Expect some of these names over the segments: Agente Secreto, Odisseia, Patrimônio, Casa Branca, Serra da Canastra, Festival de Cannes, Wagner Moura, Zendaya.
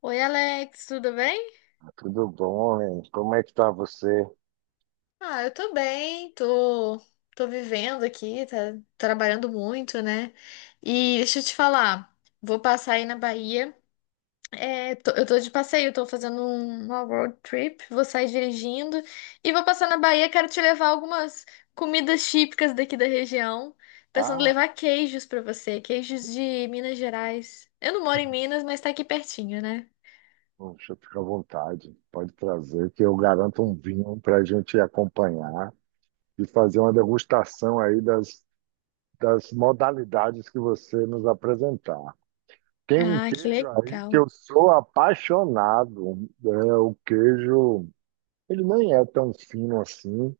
Oi, Alex, tudo bem? Tudo bom, hein? Como é que tá você? Ah, eu tô bem, tô, tô vivendo aqui, tá trabalhando muito, né? E deixa eu te falar, vou passar aí na Bahia. É, eu tô de passeio, tô fazendo uma road trip, vou sair dirigindo e vou passar na Bahia, quero te levar algumas comidas típicas daqui da região. Pensando em Ah, levar queijos pra você, queijos de Minas Gerais. Eu não moro em Minas, mas tá aqui pertinho, né? poxa, fica à vontade. Pode trazer, que eu garanto um vinho para a gente acompanhar e fazer uma degustação aí das modalidades que você nos apresentar. Tem um Ah, que queijo aí que legal. eu sou apaixonado. É, o queijo, ele nem é tão fino assim.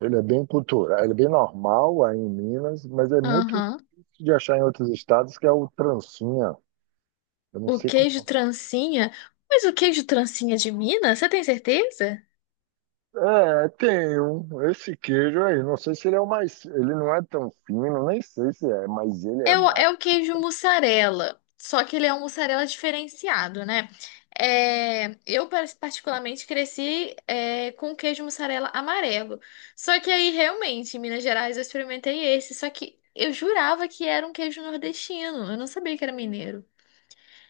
Ele é bem cultural, ele é bem normal aí em Minas, mas é muito Aham. difícil de achar em outros estados, que é o trancinha. Eu não O sei queijo como. trancinha? Mas o queijo trancinha de Minas, você tem certeza? É, tem um, esse queijo aí, não sei se ele é o mais, ele não é tão fino, nem sei se é, mas ele é É o, mara. é o queijo mussarela, só que ele é um mussarela diferenciado, né? É, eu, particularmente, cresci é, com queijo mussarela amarelo. Só que aí, realmente, em Minas Gerais, eu experimentei esse. Só que eu jurava que era um queijo nordestino. Eu não sabia que era mineiro.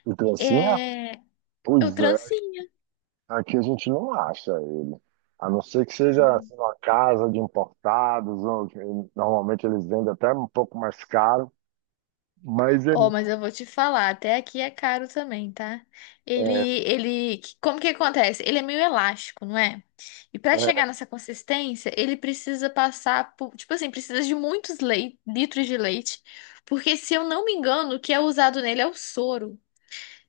O trancinha? É, é o Pois é, trancinha. aqui a gente não acha ele. A não ser que seja assim, uma casa de importados, ou que normalmente eles vendem até um pouco mais caro, mas é, Oh, mas eu vou te falar, até aqui é caro também, tá? Ele, é ele, como que acontece? Ele é meio elástico, não é? E para chegar é, nessa consistência, ele precisa passar por, tipo assim, precisa de muitos litros de leite, porque se eu não me engano, o que é usado nele é o soro.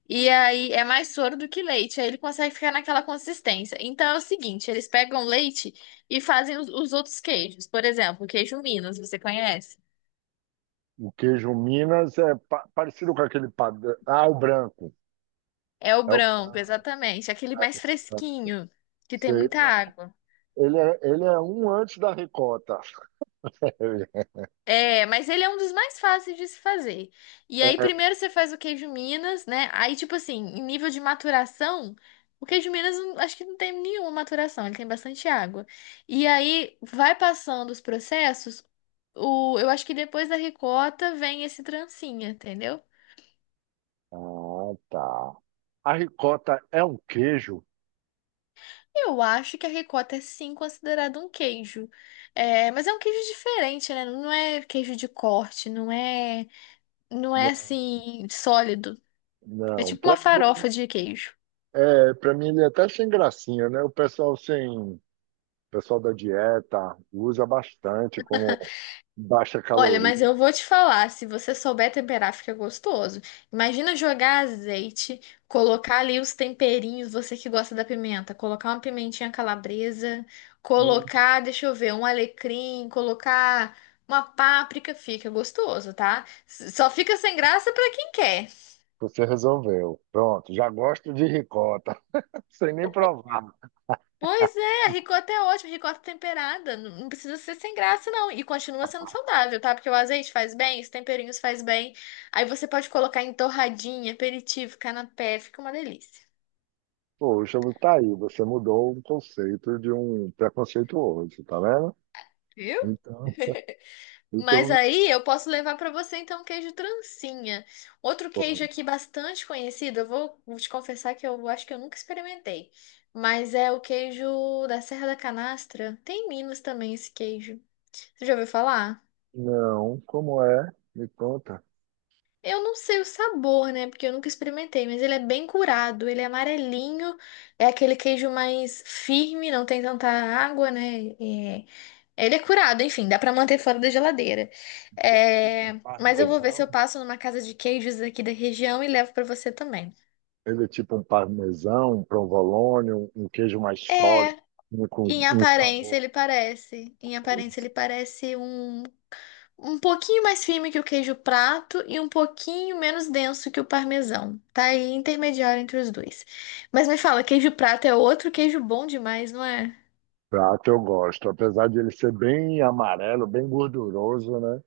E aí é mais soro do que leite, aí ele consegue ficar naquela consistência. Então é o seguinte, eles pegam leite e fazem os outros queijos. Por exemplo, o queijo Minas, você conhece? o queijo Minas é parecido com aquele padrão. Ah, o branco. É o É o branco, branco. exatamente. Aquele mais fresquinho, que tem Sei. muita água. Ele é um antes da ricota. É, mas ele é um dos mais fáceis de se fazer. E aí, primeiro você faz o queijo Minas, né? Aí, tipo assim, em nível de maturação, o queijo Minas acho que não tem nenhuma maturação, ele tem bastante água. E aí, vai passando os processos, o, eu acho que depois da ricota vem esse trancinha, entendeu? Ah, tá. A ricota é um queijo? Eu acho que a ricota é sim é considerado um queijo. É, mas é um queijo diferente, né? Não é queijo de corte, não é Não, assim sólido. É não. tipo Para uma mim, farofa de queijo. é, para mim ele é até sem gracinha, né? O pessoal sem, o pessoal da dieta usa bastante como baixa Olha, mas caloria. eu vou te falar, se você souber temperar, fica gostoso. Imagina jogar azeite, colocar ali os temperinhos, você que gosta da pimenta, colocar uma pimentinha calabresa, Hum, colocar, deixa eu ver, um alecrim, colocar uma páprica, fica gostoso, tá? Só fica sem graça pra quem quer. você resolveu. Pronto, já gosto de ricota, sem nem provar. Pois é, ricota é ótimo, ricota temperada. Não precisa ser sem graça, não. E continua sendo saudável, tá? Porque o azeite faz bem, os temperinhos faz bem. Aí você pode colocar em torradinha, aperitivo, canapé, fica uma delícia. Poxa, tá aí, você mudou um conceito de um preconceituoso, tá vendo? Viu? Então, Mas então aí eu posso levar pra você então um queijo trancinha. Outro queijo pode. aqui bastante conhecido, eu vou te confessar que eu acho que eu nunca experimentei. Mas é o queijo da Serra da Canastra. Tem em Minas também esse queijo. Você já ouviu falar? Não, como é? Me conta. Eu não sei o sabor, né? Porque eu nunca experimentei, mas ele é bem curado, ele é amarelinho, é aquele queijo mais firme, não tem tanta água, né? É, ele é curado, enfim, dá pra manter fora da geladeira. Tipo um É, mas eu vou ver se eu parmesão. passo numa casa de queijos aqui da região e levo pra você também. Ele é tipo um parmesão, um provolone, um queijo mais sólido, É, um, com um sabor. Em aparência Esse ele parece um um pouquinho mais firme que o queijo prato e um pouquinho menos denso que o parmesão. Tá aí intermediário entre os dois. Mas me fala, queijo prato é outro queijo bom demais, não é? prato eu gosto. Apesar de ele ser bem amarelo, bem gorduroso, né?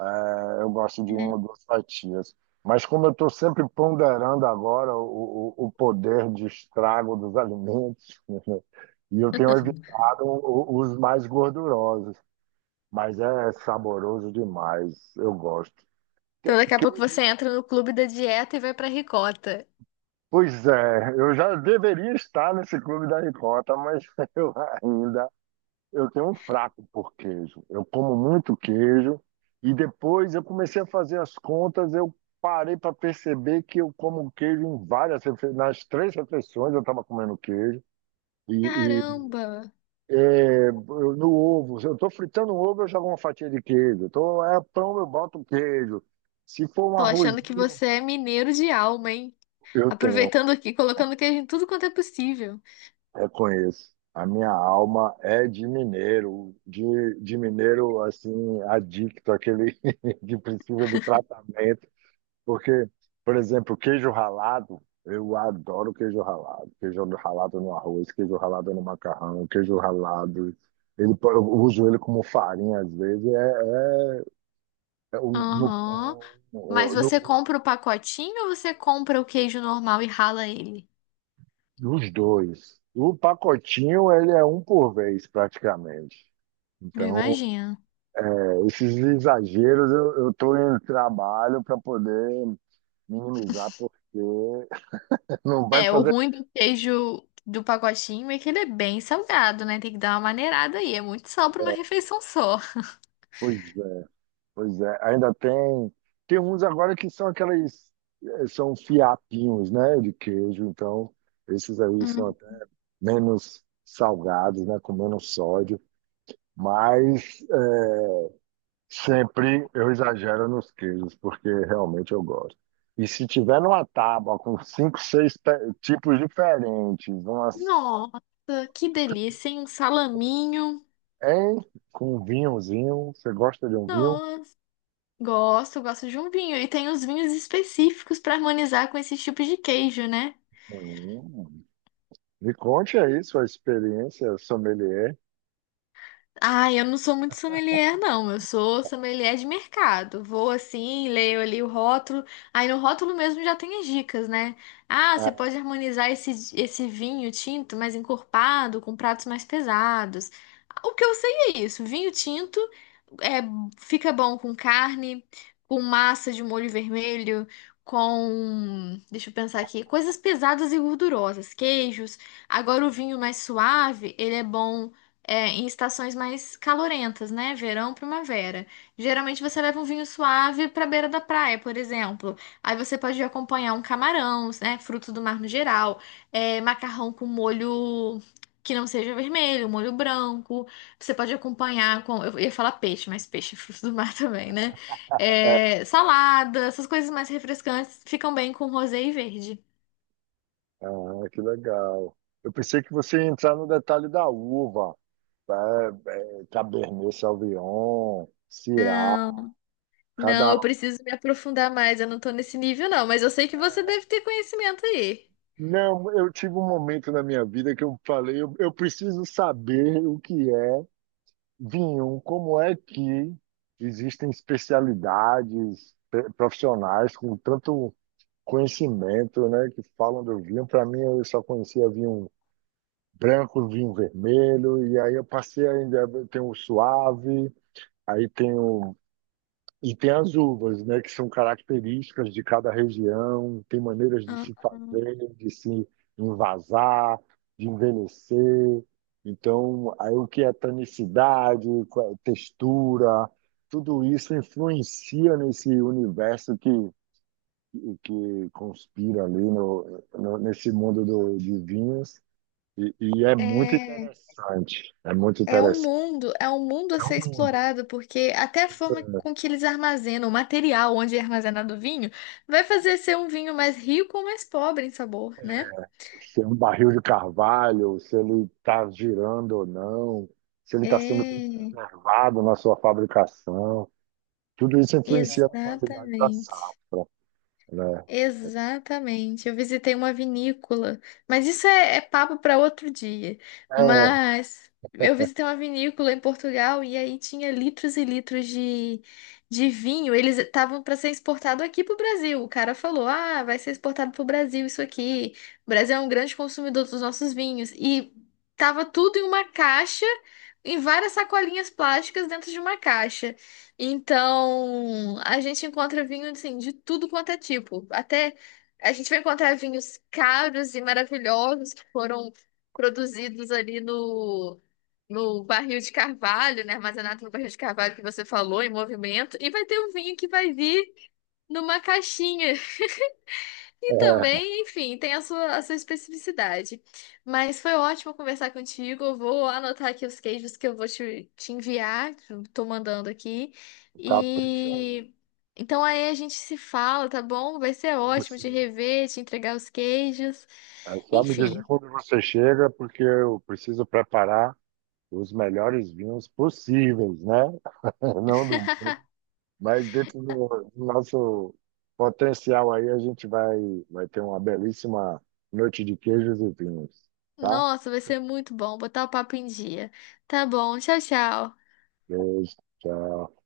É, eu gosto de É. uma ou duas fatias. Mas como eu estou sempre ponderando agora o poder de estrago dos alimentos, e eu tenho evitado os mais gordurosos, mas é saboroso demais, eu gosto. Que- Então daqui a pouco você Queijo. entra no clube da dieta e vai pra ricota. Pois é, eu já deveria estar nesse clube da ricota, mas eu ainda, eu tenho um fraco por queijo. Eu como muito queijo e depois eu comecei a fazer as contas, eu parei para perceber que eu como queijo em várias nas 3 refeições eu estava comendo queijo e, e, Caramba! é, no ovo, se eu estou fritando um ovo eu jogo uma fatia de queijo, tô, é pão eu boto queijo, se for um Tô achando que arrozinho você é mineiro de alma, hein? eu tenho. Aproveitando aqui, colocando queijo em tudo quanto é possível. Eu conheço. A minha alma é de mineiro assim, adicto, aquele que precisa de tratamento. Porque, por exemplo, queijo ralado, eu adoro queijo ralado. Queijo ralado no arroz, queijo ralado no macarrão, queijo ralado. Ele, eu uso ele como farinha às vezes, é, no Aham. pão, Mas você compra o pacotinho ou você compra o queijo normal e rala ele? nos dois. O pacotinho, ele é um por vez, praticamente. Eu Então. imagino. É, esses exageros eu tô em trabalho para poder minimizar, porque não vai É, o fazer bem. ruim do queijo do pacotinho é que ele é bem salgado, né? Tem que dar uma maneirada aí. É muito sal para uma refeição só. Pois é, pois é. Ainda tem, tem uns agora que são aqueles, são fiapinhos, né, de queijo, então esses aí são Hum. até menos salgados, né, com menos sódio, mas sempre eu exagero nos queijos, porque realmente eu gosto. E se tiver numa tábua com cinco, seis tipos diferentes, umas, Nossa, que delícia, hein? Um salaminho. hein? Com um vinhozinho, você gosta de um vinho? Nossa. Gosto, gosto de um vinho. E tem os vinhos específicos para harmonizar com esse tipo de queijo, né? Hum. Me conte aí sua experiência sommelier. Ah, eu não sou muito sommelier, não. Eu sou sommelier de mercado. Vou assim, leio ali o rótulo. Aí no rótulo mesmo já tem as dicas, né? Ah, você pode Ah, harmonizar esse vinho tinto mais encorpado com pratos mais pesados. O que eu sei é isso. Vinho tinto é, fica bom com carne, com massa de molho vermelho, com... Deixa eu pensar aqui. Coisas pesadas e gordurosas. Queijos. Agora o vinho mais suave, ele é bom é, em estações mais calorentas, né? Verão, primavera. Geralmente você leva um vinho suave para beira da praia, por exemplo. Aí você pode acompanhar um camarão, né? Frutos do mar no geral, é, macarrão com molho que não seja vermelho, molho branco. Você pode acompanhar com, eu ia falar peixe, mas peixe é fruto do mar também, né? é, É, salada, essas coisas mais refrescantes ficam bem com rosé e verde. ah, que legal. Eu pensei que você ia entrar no detalhe da uva, Cabernet Sauvignon, Syrah, Não, cada. eu preciso me aprofundar mais. Eu não tô nesse nível, não, mas eu sei que você deve ter conhecimento aí. Não, eu tive um momento na minha vida que eu falei, eu preciso saber o que é vinho, como é que existem especialidades profissionais com tanto conhecimento, né, que falam do vinho. Para mim, eu só conhecia vinho branco, vinho vermelho, e aí eu passei ainda, tem o suave, aí tem o, e tem as uvas, né, que são características de cada região, tem maneiras de se Aham. fazer, de se envasar, de envelhecer. Então, aí o que é tanicidade, qual é a textura, tudo isso influencia nesse universo que conspira ali no, nesse mundo do, de vinhos. E é muito É, interessante, é muito interessante. É um mundo a É um ser mundo. explorado, porque até a forma com que eles armazenam, o material onde é armazenado o vinho, vai fazer ser um vinho mais rico ou mais pobre em sabor, né? Se é um barril de carvalho, se ele está girando ou não, se ele está sendo bem É, preservado na sua fabricação. Tudo isso influencia na qualidade da exatamente. safra, né? Exatamente. Eu visitei uma vinícola, mas isso é papo para outro dia. É, Mas eu visitei uma vinícola em Portugal e aí tinha litros e litros de vinho. Eles estavam para ser exportado aqui para o Brasil. O cara falou: Ah, vai ser exportado para o Brasil isso aqui. O Brasil é um grande consumidor dos nossos vinhos. E tava tudo em uma caixa, em várias sacolinhas plásticas dentro de uma caixa. Então, a gente encontra vinho assim, de tudo quanto é tipo. Até a gente vai encontrar vinhos caros e maravilhosos que foram produzidos ali no barril de carvalho, né? Armazenado no barril de carvalho que você falou, em movimento. E vai ter um vinho que vai vir numa caixinha. E é, também, enfim, tem a sua especificidade. Mas foi ótimo conversar contigo. Eu vou anotar aqui os queijos que eu vou te enviar, que eu tô mandando aqui. capricha aí. E então aí a gente se fala, tá bom? Vai ser Vamos ótimo de sim. rever, te entregar os queijos. É só me dizer Enfim, quando você chega, porque eu preciso preparar os melhores vinhos possíveis, né? Não do mundo. Mas dentro do, do nosso potencial aí, a gente vai, vai ter uma belíssima noite de queijos e vinhos, tá? nossa, vai ser muito bom botar o papo em dia. Tá bom, tchau, tchau. Beijo, tchau.